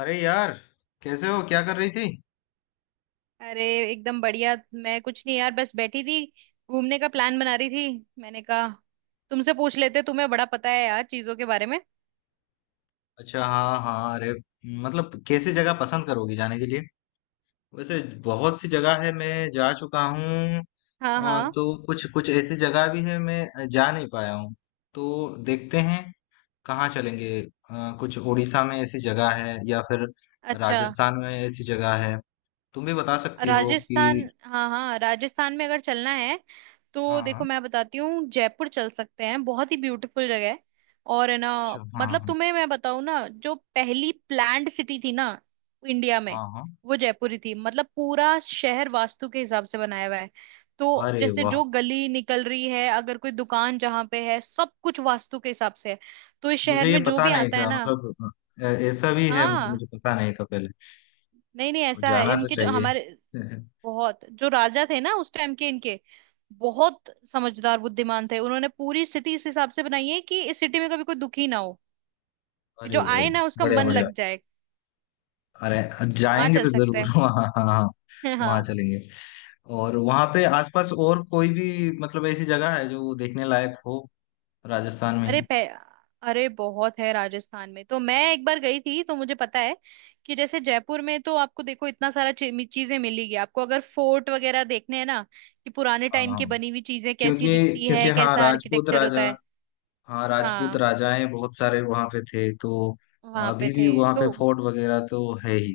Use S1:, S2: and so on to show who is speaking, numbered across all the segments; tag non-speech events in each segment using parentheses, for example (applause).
S1: अरे यार, कैसे हो? क्या कर रही थी?
S2: अरे, एकदम बढ़िया। मैं कुछ नहीं यार, बस बैठी थी। घूमने का प्लान बना रही थी, मैंने कहा तुमसे पूछ लेते, तुम्हें बड़ा पता है यार चीजों के बारे में।
S1: अच्छा, हाँ हाँ। अरे मतलब, कैसी जगह पसंद करोगी जाने के लिए? वैसे बहुत सी जगह है, मैं जा चुका हूँ।
S2: हाँ हाँ।
S1: तो कुछ कुछ ऐसी जगह भी है, मैं जा नहीं पाया हूँ। तो देखते हैं कहाँ चलेंगे। कुछ उड़ीसा में ऐसी जगह है, या फिर
S2: अच्छा।
S1: राजस्थान में ऐसी जगह है। तुम भी बता सकती हो कि।
S2: राजस्थान, हाँ हाँ, राजस्थान में अगर चलना है तो
S1: हाँ हाँ।
S2: देखो मैं बताती हूँ, जयपुर चल सकते हैं, बहुत ही ब्यूटीफुल जगह है। और है ना।
S1: अच्छा, हाँ
S2: मतलब
S1: हाँ,
S2: तुम्हें मैं बताऊँ ना, जो पहली प्लान्ड सिटी थी ना इंडिया में,
S1: हाँ हाँ।
S2: वो जयपुर ही थी। मतलब पूरा शहर वास्तु के हिसाब से बनाया हुआ है। तो
S1: अरे
S2: जैसे
S1: वाह।
S2: जो गली निकल रही है, अगर कोई दुकान जहाँ पे है, सब कुछ वास्तु के हिसाब से है। तो इस शहर
S1: मुझे ये
S2: में जो
S1: पता
S2: भी
S1: नहीं
S2: आता है
S1: था,
S2: ना।
S1: मतलब ऐसा भी है, मतलब
S2: हाँ।
S1: मुझे पता नहीं था पहले।
S2: नहीं नहीं,
S1: तो
S2: ऐसा है,
S1: जाना तो
S2: इनके जो
S1: चाहिए।
S2: हमारे
S1: (laughs)
S2: बहुत जो राजा थे ना उस टाइम के, इनके बहुत समझदार बुद्धिमान थे, उन्होंने पूरी सिटी इस हिसाब से बनाई है कि इस सिटी में कभी कोई दुखी ना हो, कि
S1: अरे
S2: जो
S1: भाई,
S2: आए ना उसका
S1: बढ़िया
S2: मन
S1: बढ़िया।
S2: लग जाए।
S1: अरे,
S2: वहां
S1: जाएंगे
S2: चल
S1: तो
S2: सकते
S1: जरूर
S2: हैं।
S1: (laughs) वहाँ। हाँ हाँ।
S2: (laughs)
S1: वहाँ
S2: हाँ।
S1: चलेंगे। और वहाँ पे आसपास और कोई भी, मतलब ऐसी जगह है जो देखने लायक हो? राजस्थान में
S2: अरे
S1: ही।
S2: पह... अरे बहुत है राजस्थान में। तो मैं एक बार गई थी तो मुझे पता है कि जैसे जयपुर में तो आपको, देखो, इतना सारा चीजें मिलेगी आपको। अगर फोर्ट वगैरह देखने हैं ना, कि पुराने
S1: हाँ
S2: टाइम
S1: हाँ।
S2: की बनी हुई चीजें कैसी
S1: क्योंकि
S2: दिखती
S1: क्योंकि
S2: है,
S1: हाँ
S2: कैसा
S1: राजपूत
S2: आर्किटेक्चर
S1: राजा,
S2: होता है।
S1: हाँ राजपूत
S2: हाँ।
S1: राजाएं बहुत सारे वहाँ पे थे तो।
S2: वहां पे
S1: अभी भी
S2: थे।
S1: वहाँ
S2: तो
S1: पे फोर्ट वगैरह तो है ही।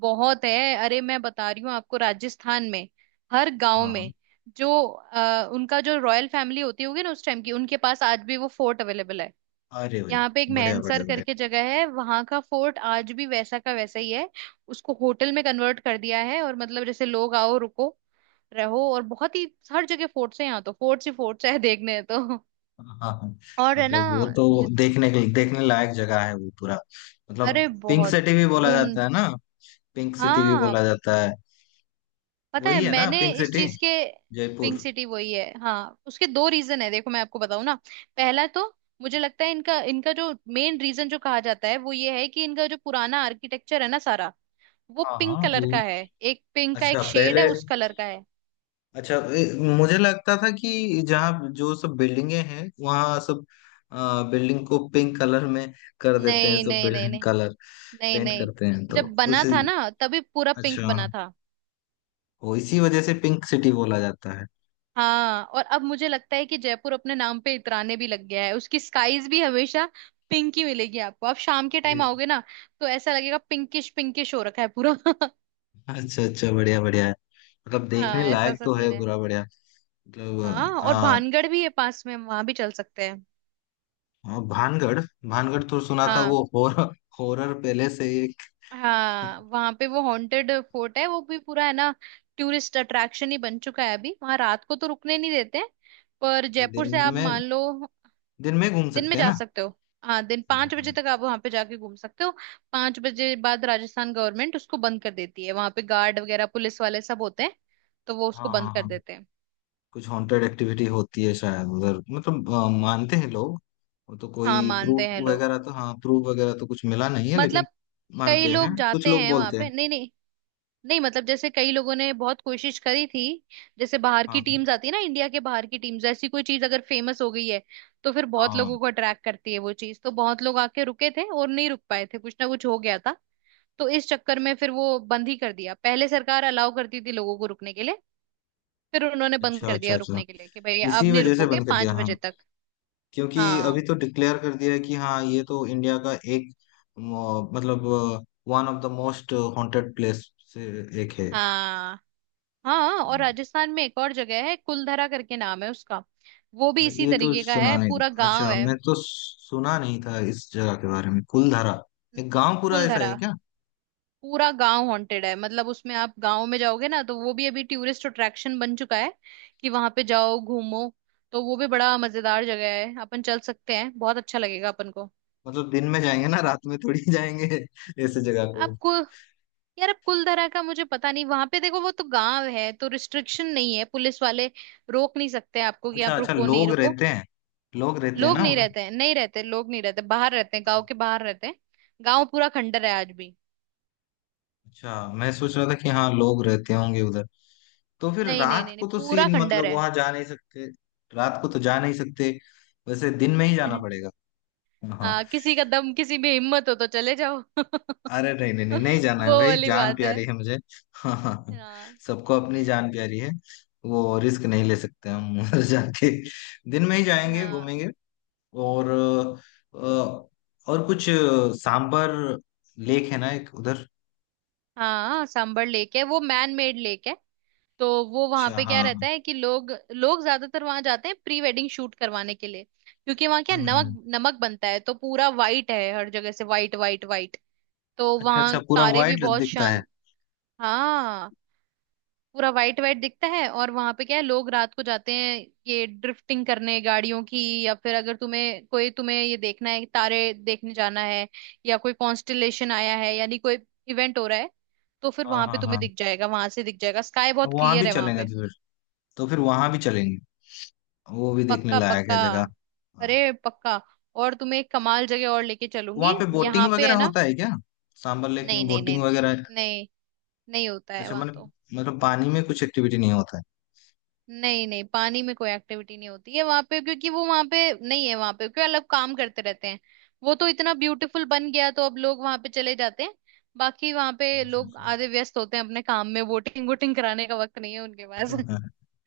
S2: बहुत है, अरे मैं बता रही हूँ आपको, राजस्थान में हर गांव
S1: हाँ
S2: में
S1: हाँ।
S2: जो उनका जो रॉयल फैमिली होती होगी ना उस टाइम की, उनके पास आज भी वो फोर्ट अवेलेबल है।
S1: अरे भाई,
S2: यहाँ पे एक
S1: बढ़िया
S2: मैनसर
S1: बढ़िया बढ़िया।
S2: करके जगह है, वहां का फोर्ट आज भी वैसा का वैसा ही है। उसको होटल में कन्वर्ट कर दिया है, और मतलब जैसे लोग आओ रुको रहो। और बहुत ही, हर जगह फोर्ट्स है यहाँ, तो फोर्ट्स ही फोर्ट्स है देखने तो।
S1: हाँ हाँ।
S2: और है ना।
S1: मतलब वो तो
S2: जित-
S1: देखने लायक जगह है, वो पूरा। मतलब
S2: अरे
S1: पिंक
S2: बहुत
S1: सिटी भी बोला
S2: घूम।
S1: जाता है ना, पिंक सिटी भी
S2: हाँ
S1: बोला जाता है।
S2: पता है
S1: वही है ना
S2: मैंने
S1: पिंक
S2: इस
S1: सिटी,
S2: चीज के। पिंक
S1: जयपुर।
S2: सिटी वही है, हाँ। उसके दो रीजन है, देखो मैं आपको बताऊं ना। पहला तो मुझे लगता है इनका इनका जो मेन रीजन जो कहा जाता है वो ये है कि इनका जो पुराना आर्किटेक्चर है ना सारा, वो
S1: हाँ
S2: पिंक
S1: हाँ,
S2: कलर
S1: वो।
S2: का है। एक पिंक का, एक
S1: अच्छा,
S2: शेड है
S1: पहले
S2: उस कलर का है।
S1: अच्छा, मुझे लगता था कि जहाँ जो सब बिल्डिंगे हैं, वहाँ सब बिल्डिंग को पिंक कलर में कर देते हैं,
S2: नहीं
S1: सब
S2: नहीं नहीं
S1: बिल्डिंग
S2: नहीं।
S1: कलर
S2: नहीं
S1: पेंट
S2: नहीं।
S1: करते हैं, तो
S2: जब बना
S1: उसी।
S2: था ना तभी पूरा पिंक
S1: अच्छा,
S2: बना था।
S1: वो इसी वजह से पिंक सिटी बोला जाता
S2: हाँ, और अब मुझे लगता है कि जयपुर अपने नाम पे इतराने भी लग गया है, उसकी स्काईज भी हमेशा पिंक ही मिलेगी आपको। आप शाम के
S1: है।
S2: टाइम आओगे ना तो ऐसा लगेगा, पिंकिश पिंकिश हो रखा है पूरा। (laughs)
S1: अच्छा अच्छा, बढ़िया बढ़िया है। मतलब देखने
S2: हाँ ऐसा
S1: लायक
S2: सा
S1: तो है
S2: सीन है।
S1: पूरा, बढ़िया
S2: हाँ
S1: मतलब।
S2: और
S1: आ,
S2: भानगढ़ भी है पास में, हम वहां भी चल सकते हैं।
S1: आ, भानगढ़। भानगढ़ तो सुना था,
S2: हाँ।
S1: वो हॉरर, हॉरर पहले से एक। अच्छा।
S2: हाँ वहां पे वो हॉन्टेड फोर्ट है, वो भी पूरा है ना। टूरिस्ट अट्रैक्शन ही बन चुका है अभी, वहां रात को तो रुकने नहीं देते। पर जयपुर
S1: दिन
S2: से आप
S1: में,
S2: मान लो
S1: दिन में घूम
S2: दिन में
S1: सकते हैं
S2: जा
S1: ना?
S2: सकते हो। हाँ दिन
S1: हाँ
S2: 5 बजे
S1: हाँ,
S2: तक आप वहां पे जाके घूम सकते हो। 5 बजे बाद राजस्थान गवर्नमेंट उसको बंद कर देती है, वहां पे गार्ड वगैरह पुलिस वाले सब होते हैं, तो वो उसको
S1: हाँ
S2: बंद
S1: हाँ
S2: कर
S1: हाँ।
S2: देते हैं।
S1: कुछ हॉन्टेड एक्टिविटी होती है शायद उधर, मतलब मानते हैं लोग। वो तो
S2: हाँ
S1: कोई प्रूफ
S2: मानते हैं लोग।
S1: वगैरह तो, हाँ प्रूफ वगैरह तो कुछ मिला नहीं है
S2: मतलब
S1: लेकिन
S2: कई
S1: मानते हैं,
S2: लोग
S1: कुछ
S2: जाते
S1: लोग
S2: हैं वहां
S1: बोलते
S2: पे।
S1: हैं।
S2: नहीं नहीं नहीं। मतलब जैसे कई लोगों ने बहुत कोशिश करी थी। जैसे बाहर
S1: हाँ
S2: की
S1: हाँ
S2: टीम्स आती है ना, इंडिया के बाहर की टीम्स, ऐसी कोई चीज अगर फेमस हो गई है तो फिर बहुत
S1: हाँ।
S2: लोगों को अट्रैक्ट करती है वो चीज। तो बहुत लोग आके रुके थे और नहीं रुक पाए थे, कुछ ना कुछ हो गया था। तो इस चक्कर में फिर वो बंद ही कर दिया। पहले सरकार अलाउ करती थी लोगों को रुकने के लिए, फिर उन्होंने बंद
S1: अच्छा
S2: कर
S1: अच्छा
S2: दिया
S1: अच्छा,
S2: रुकने के लिए कि भाई
S1: इसी
S2: अब नहीं
S1: वजह से
S2: रुकोगे
S1: बंद कर दिया,
S2: पांच
S1: हाँ।
S2: बजे तक।
S1: क्योंकि अभी
S2: हाँ
S1: तो डिक्लेयर कर दिया है कि हाँ, ये तो इंडिया का एक मतलब one of the most haunted place से एक है।
S2: हाँ हाँ। और राजस्थान में एक और जगह है, कुलधरा करके नाम है उसका। वो भी इसी
S1: ये तो
S2: तरीके का
S1: सुना
S2: है,
S1: नहीं,
S2: पूरा गांव
S1: अच्छा,
S2: है।
S1: मैं तो सुना नहीं था इस जगह के बारे में, कुलधारा। एक गांव पूरा ऐसा
S2: कुलधरा
S1: है क्या?
S2: पूरा गांव हॉन्टेड है, मतलब उसमें आप गांव में जाओगे ना, तो वो भी अभी टूरिस्ट अट्रैक्शन बन चुका है, कि वहां पे जाओ घूमो। तो वो भी बड़ा मजेदार जगह है, अपन चल सकते हैं, बहुत अच्छा लगेगा अपन को।
S1: मतलब दिन में जाएंगे ना, रात में थोड़ी (laughs) जाएंगे ऐसे जगह को।
S2: आपको यार, अब कुलधरा का मुझे पता नहीं, वहां पे देखो वो तो गांव है तो रिस्ट्रिक्शन नहीं है, पुलिस वाले रोक नहीं सकते आपको कि
S1: अच्छा
S2: आप
S1: अच्छा,
S2: रुको नहीं
S1: लोग
S2: रुको।
S1: रहते हैं, लोग रहते हैं
S2: लोग
S1: ना
S2: नहीं
S1: उधर?
S2: रहते हैं, नहीं रहते लोग नहीं रहते, बाहर रहते हैं, गांव के बाहर रहते हैं। गांव पूरा खंडर है आज भी।
S1: अच्छा, मैं सोच रहा था कि हाँ, लोग रहते होंगे उधर। तो फिर
S2: नहीं नहीं
S1: रात
S2: नहीं नहीं,
S1: को तो
S2: पूरा
S1: सीन,
S2: खंडर
S1: मतलब
S2: है।
S1: वहां जा नहीं सकते, रात को तो जा नहीं सकते। वैसे दिन में ही जाना पड़ेगा।
S2: (laughs)
S1: हाँ।
S2: हाँ किसी का दम, किसी में हिम्मत हो तो चले जाओ
S1: अरे नहीं नहीं, नहीं नहीं
S2: (laughs)
S1: जाना है
S2: वो
S1: भाई,
S2: वाली
S1: जान
S2: बात है।
S1: प्यारी है मुझे (laughs) हाँ हाँ,
S2: हाँ।
S1: सबको अपनी जान प्यारी है, वो रिस्क नहीं ले सकते हम (laughs) उधर जाके। दिन में ही जाएंगे,
S2: हाँ
S1: घूमेंगे। और अ, और कुछ सांबर लेक है ना एक उधर।
S2: हाँ सांबर लेक है, वो मैन मेड लेक है। तो वो वहां
S1: अच्छा
S2: पे क्या
S1: हाँ,
S2: रहता है कि लोग लोग ज्यादातर वहां जाते हैं प्री वेडिंग शूट करवाने के लिए, क्योंकि वहां क्या, नमक
S1: हम्म।
S2: नमक बनता है, तो पूरा वाइट है हर जगह से, वाइट वाइट वाइट। तो
S1: अच्छा अच्छा,
S2: वहां
S1: पूरा
S2: तारे भी
S1: व्हाइट
S2: बहुत
S1: दिखता है।
S2: शान। हाँ पूरा वाइट वाइट दिखता है। और वहां पे क्या है, लोग रात को जाते हैं ये ड्रिफ्टिंग करने गाड़ियों की। या फिर अगर तुम्हें ये देखना है, तारे देखने जाना है, या कोई कॉन्स्टलेशन आया है, यानी कोई इवेंट हो रहा है, तो फिर
S1: हाँ
S2: वहां पे
S1: हाँ
S2: तुम्हें
S1: हाँ,
S2: दिख जाएगा, वहां से दिख जाएगा, स्काई बहुत
S1: वहां भी
S2: क्लियर है वहां
S1: चलेंगे
S2: पे।
S1: तो फिर वहां भी चलेंगे। वो भी देखने
S2: पक्का
S1: लायक
S2: पक्का।
S1: है जगह। हाँ।
S2: अरे पक्का। और तुम्हें एक कमाल जगह और लेके
S1: वहां
S2: चलूंगी।
S1: पे बोटिंग
S2: यहाँ पे है
S1: वगैरह
S2: ना।
S1: होता है क्या? सांबर लेक
S2: नहीं
S1: में
S2: नहीं नहीं
S1: बोटिंग वगैरह है?
S2: नहीं। नहीं होता है
S1: अच्छा,
S2: वहां
S1: मतलब
S2: तो।
S1: मतलब पानी में कुछ एक्टिविटी नहीं होता है।
S2: नहीं नहीं, पानी में कोई एक्टिविटी नहीं होती है वहां पे। क्योंकि वो वहां पे नहीं है वहां पे, क्योंकि अलग काम करते रहते हैं। वो तो इतना ब्यूटीफुल बन गया तो अब लोग वहां पे चले जाते हैं। बाकी वहां पे
S1: अच्छा
S2: लोग
S1: अच्छा
S2: आधे
S1: (laughs)
S2: व्यस्त होते हैं अपने काम में, वोटिंग वोटिंग कराने का वक्त नहीं है उनके पास।
S1: हाँ,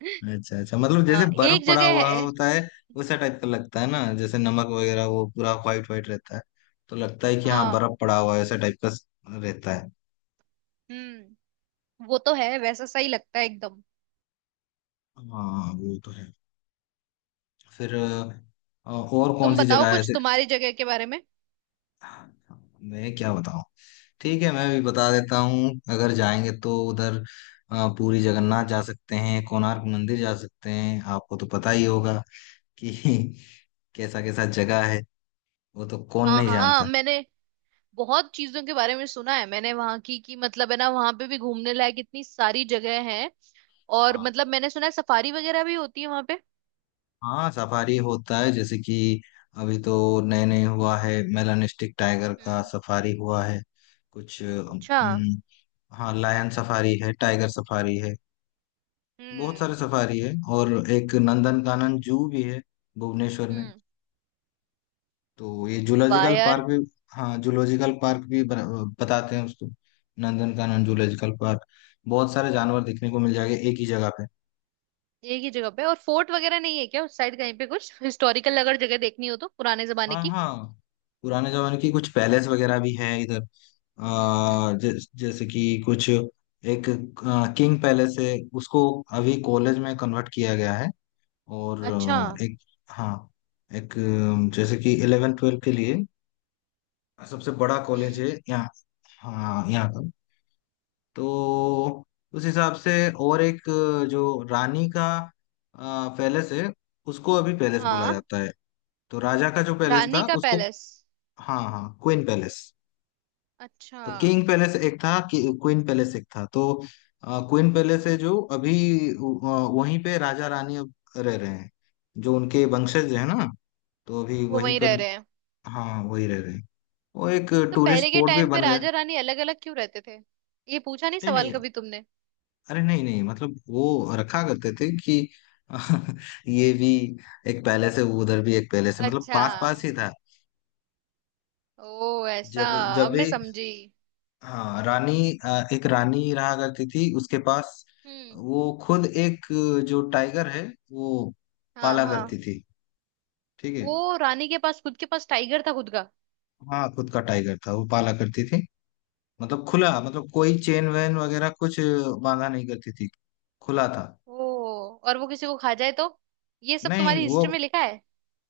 S2: (laughs)
S1: अच्छा अच्छा, मतलब
S2: हाँ
S1: जैसे बर्फ
S2: एक
S1: पड़ा
S2: जगह
S1: हुआ
S2: है।
S1: होता है, वैसा टाइप का लगता है ना, जैसे नमक वगैरह, वो पूरा व्हाइट व्हाइट रहता है, तो लगता है कि हाँ,
S2: हाँ।
S1: बर्फ पड़ा हुआ है, ऐसा टाइप का रहता है।
S2: हम्म। वो तो है, वैसा सही लगता है एकदम।
S1: हाँ वो तो है। फिर और कौन
S2: तुम
S1: सी
S2: बताओ
S1: जगह है?
S2: कुछ तुम्हारी जगह के बारे में।
S1: मैं क्या बताऊं। ठीक है, मैं भी बता देता हूँ अगर जाएंगे तो उधर। पुरी जगन्नाथ जा सकते हैं, कोणार्क मंदिर जा सकते हैं, आपको तो पता ही होगा कि (laughs) कैसा कैसा जगह है, वो तो कौन
S2: हाँ
S1: नहीं
S2: हाँ
S1: जानता।
S2: मैंने बहुत चीजों के बारे में सुना है, मैंने वहां की कि मतलब है ना, वहां पे भी घूमने लायक इतनी सारी जगह है। और
S1: हाँ
S2: मतलब मैंने सुना है सफारी वगैरह भी होती है वहां पे।
S1: हाँ, सफारी होता है, जैसे कि अभी तो नए नए हुआ है, मेलानिस्टिक टाइगर का
S2: हम्म।
S1: सफारी हुआ है। कुछ
S2: अच्छा।
S1: हाँ, लायन सफारी है, टाइगर सफारी है, बहुत सारे
S2: हम्म
S1: सफारी है। और एक नंदनकानन जू भी है भुवनेश्वर में,
S2: हम्म।
S1: तो ये
S2: वाह
S1: जूलॉजिकल पार्क
S2: यार।
S1: भी। हाँ, जूलॉजिकल पार्क भी बताते हैं उसको, नंदनकानन जूलॉजिकल पार्क। बहुत सारे जानवर देखने को मिल जाएंगे एक ही जगह पे।
S2: एक ही जगह पे, और फोर्ट वगैरह नहीं है क्या उस साइड कहीं पे, कुछ हिस्टोरिकल अगर जगह देखनी हो तो पुराने जमाने
S1: हाँ
S2: की।
S1: हाँ, पुराने जमाने की कुछ पैलेस वगैरह भी है इधर।
S2: हम्म।
S1: जैसे कि कुछ एक किंग पैलेस है, उसको अभी कॉलेज में कन्वर्ट किया गया है। और
S2: अच्छा।
S1: एक, हाँ, एक जैसे कि 11 12 के लिए सबसे बड़ा कॉलेज है
S2: हम्म।
S1: यहाँ, हाँ, यहाँ का, तो उस हिसाब से। और एक जो रानी का पैलेस है, उसको अभी पैलेस बोला
S2: हाँ,
S1: जाता है। तो राजा का जो पैलेस
S2: रानी
S1: था
S2: का
S1: उसको,
S2: पैलेस।
S1: हाँ हाँ, क्वीन पैलेस।
S2: अच्छा।
S1: तो किंग पैलेस एक था कि, क्वीन पैलेस एक था तो। क्वीन पैलेस है जो अभी अ, वहीं पे राजा रानी अब रह रहे हैं, जो उनके वंशज है ना, तो अभी
S2: वो
S1: वहीं
S2: वहीं रह
S1: पर।
S2: रहे हैं।
S1: हाँ, वही रह रहे हैं, वो एक
S2: तो
S1: टूरिस्ट
S2: पहले के
S1: स्पॉट भी
S2: टाइम पे
S1: बन गए।
S2: राजा रानी अलग अलग क्यों रहते थे, ये पूछा नहीं
S1: नहीं
S2: सवाल
S1: नहीं,
S2: कभी तुमने।
S1: अरे नहीं नहीं, मतलब वो रखा करते थे कि (laughs) ये भी एक पैलेस है, उधर भी एक पैलेस है, मतलब
S2: अच्छा।
S1: पास पास ही था।
S2: ओ ऐसा।
S1: जब जब
S2: अब
S1: भी,
S2: मैं समझी।
S1: हाँ, रानी, एक रानी रहा करती थी, उसके पास
S2: हम्म।
S1: वो खुद एक, जो टाइगर है वो
S2: हाँ
S1: पाला
S2: हाँ।
S1: करती थी। ठीक है।
S2: ओ, रानी के पास, खुद के पास टाइगर था खुद का।
S1: हाँ, खुद का टाइगर था, वो पाला करती थी, मतलब खुला, मतलब कोई चेन वेन वगैरह कुछ बांधा नहीं करती थी, खुला था।
S2: ओ, और वो किसी को खा जाए तो, ये सब तुम्हारी
S1: नहीं वो,
S2: हिस्ट्री में लिखा है।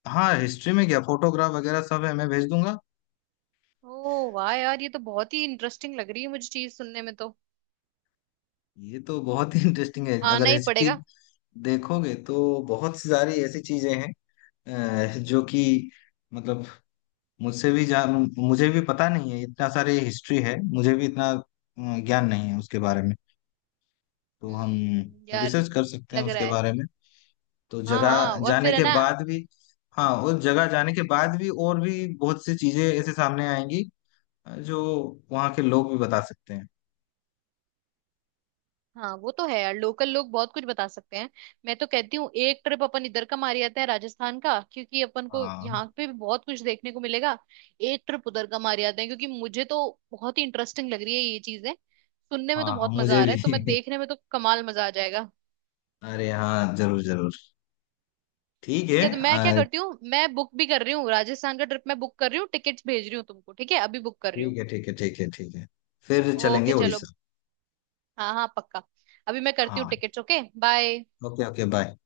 S1: हाँ हिस्ट्री में क्या, फोटोग्राफ वगैरह सब है, मैं भेज दूंगा।
S2: ओ वाह यार, ये तो बहुत ही इंटरेस्टिंग लग रही है मुझे चीज सुनने में तो।
S1: ये तो बहुत ही इंटरेस्टिंग है अगर
S2: आना ही
S1: हिस्ट्री
S2: पड़ेगा।
S1: देखोगे तो। बहुत सी सारी ऐसी चीजें हैं जो कि मतलब, मुझसे भी जान मुझे भी पता नहीं है, इतना सारी हिस्ट्री है, मुझे भी इतना ज्ञान नहीं है उसके बारे में। तो हम
S2: यार,
S1: रिसर्च कर सकते हैं
S2: लग रहा
S1: उसके
S2: है।
S1: बारे में, तो
S2: हाँ
S1: जगह
S2: हाँ और
S1: जाने
S2: फिर है
S1: के
S2: ना।
S1: बाद भी। हाँ, उस जगह जाने के बाद भी और भी बहुत सी चीजें ऐसे सामने आएंगी, जो वहाँ के लोग भी बता सकते हैं।
S2: हाँ वो तो है यार, लोकल लोग बहुत कुछ बता सकते हैं। मैं तो कहती हूँ एक ट्रिप अपन इधर का मार आते हैं राजस्थान का, क्योंकि अपन को
S1: हाँ
S2: यहाँ पे भी बहुत कुछ देखने को मिलेगा। एक ट्रिप उधर का मार आते हैं, क्योंकि मुझे तो बहुत ही इंटरेस्टिंग लग रही है ये चीजें सुनने में, तो
S1: हाँ, हाँ
S2: बहुत मजा
S1: मुझे
S2: आ रहा है, तो मैं
S1: भी
S2: देखने में तो कमाल मजा आ जाएगा।
S1: (laughs) अरे हाँ, जरूर जरूर। ठीक
S2: ठीक
S1: है।
S2: है तो मैं क्या करती हूँ, मैं बुक भी कर रही हूँ, राजस्थान का ट्रिप मैं बुक कर रही हूँ, टिकट्स भेज रही हूँ तुमको, ठीक है, अभी बुक कर रही हूँ।
S1: ठीक है ठीक है, ठीक है ठीक है। फिर चलेंगे
S2: ओके चलो।
S1: उड़ीसा।
S2: हाँ हाँ पक्का। अभी मैं करती हूँ
S1: हाँ,
S2: tickets. Okay bye.
S1: Okay, okay bye.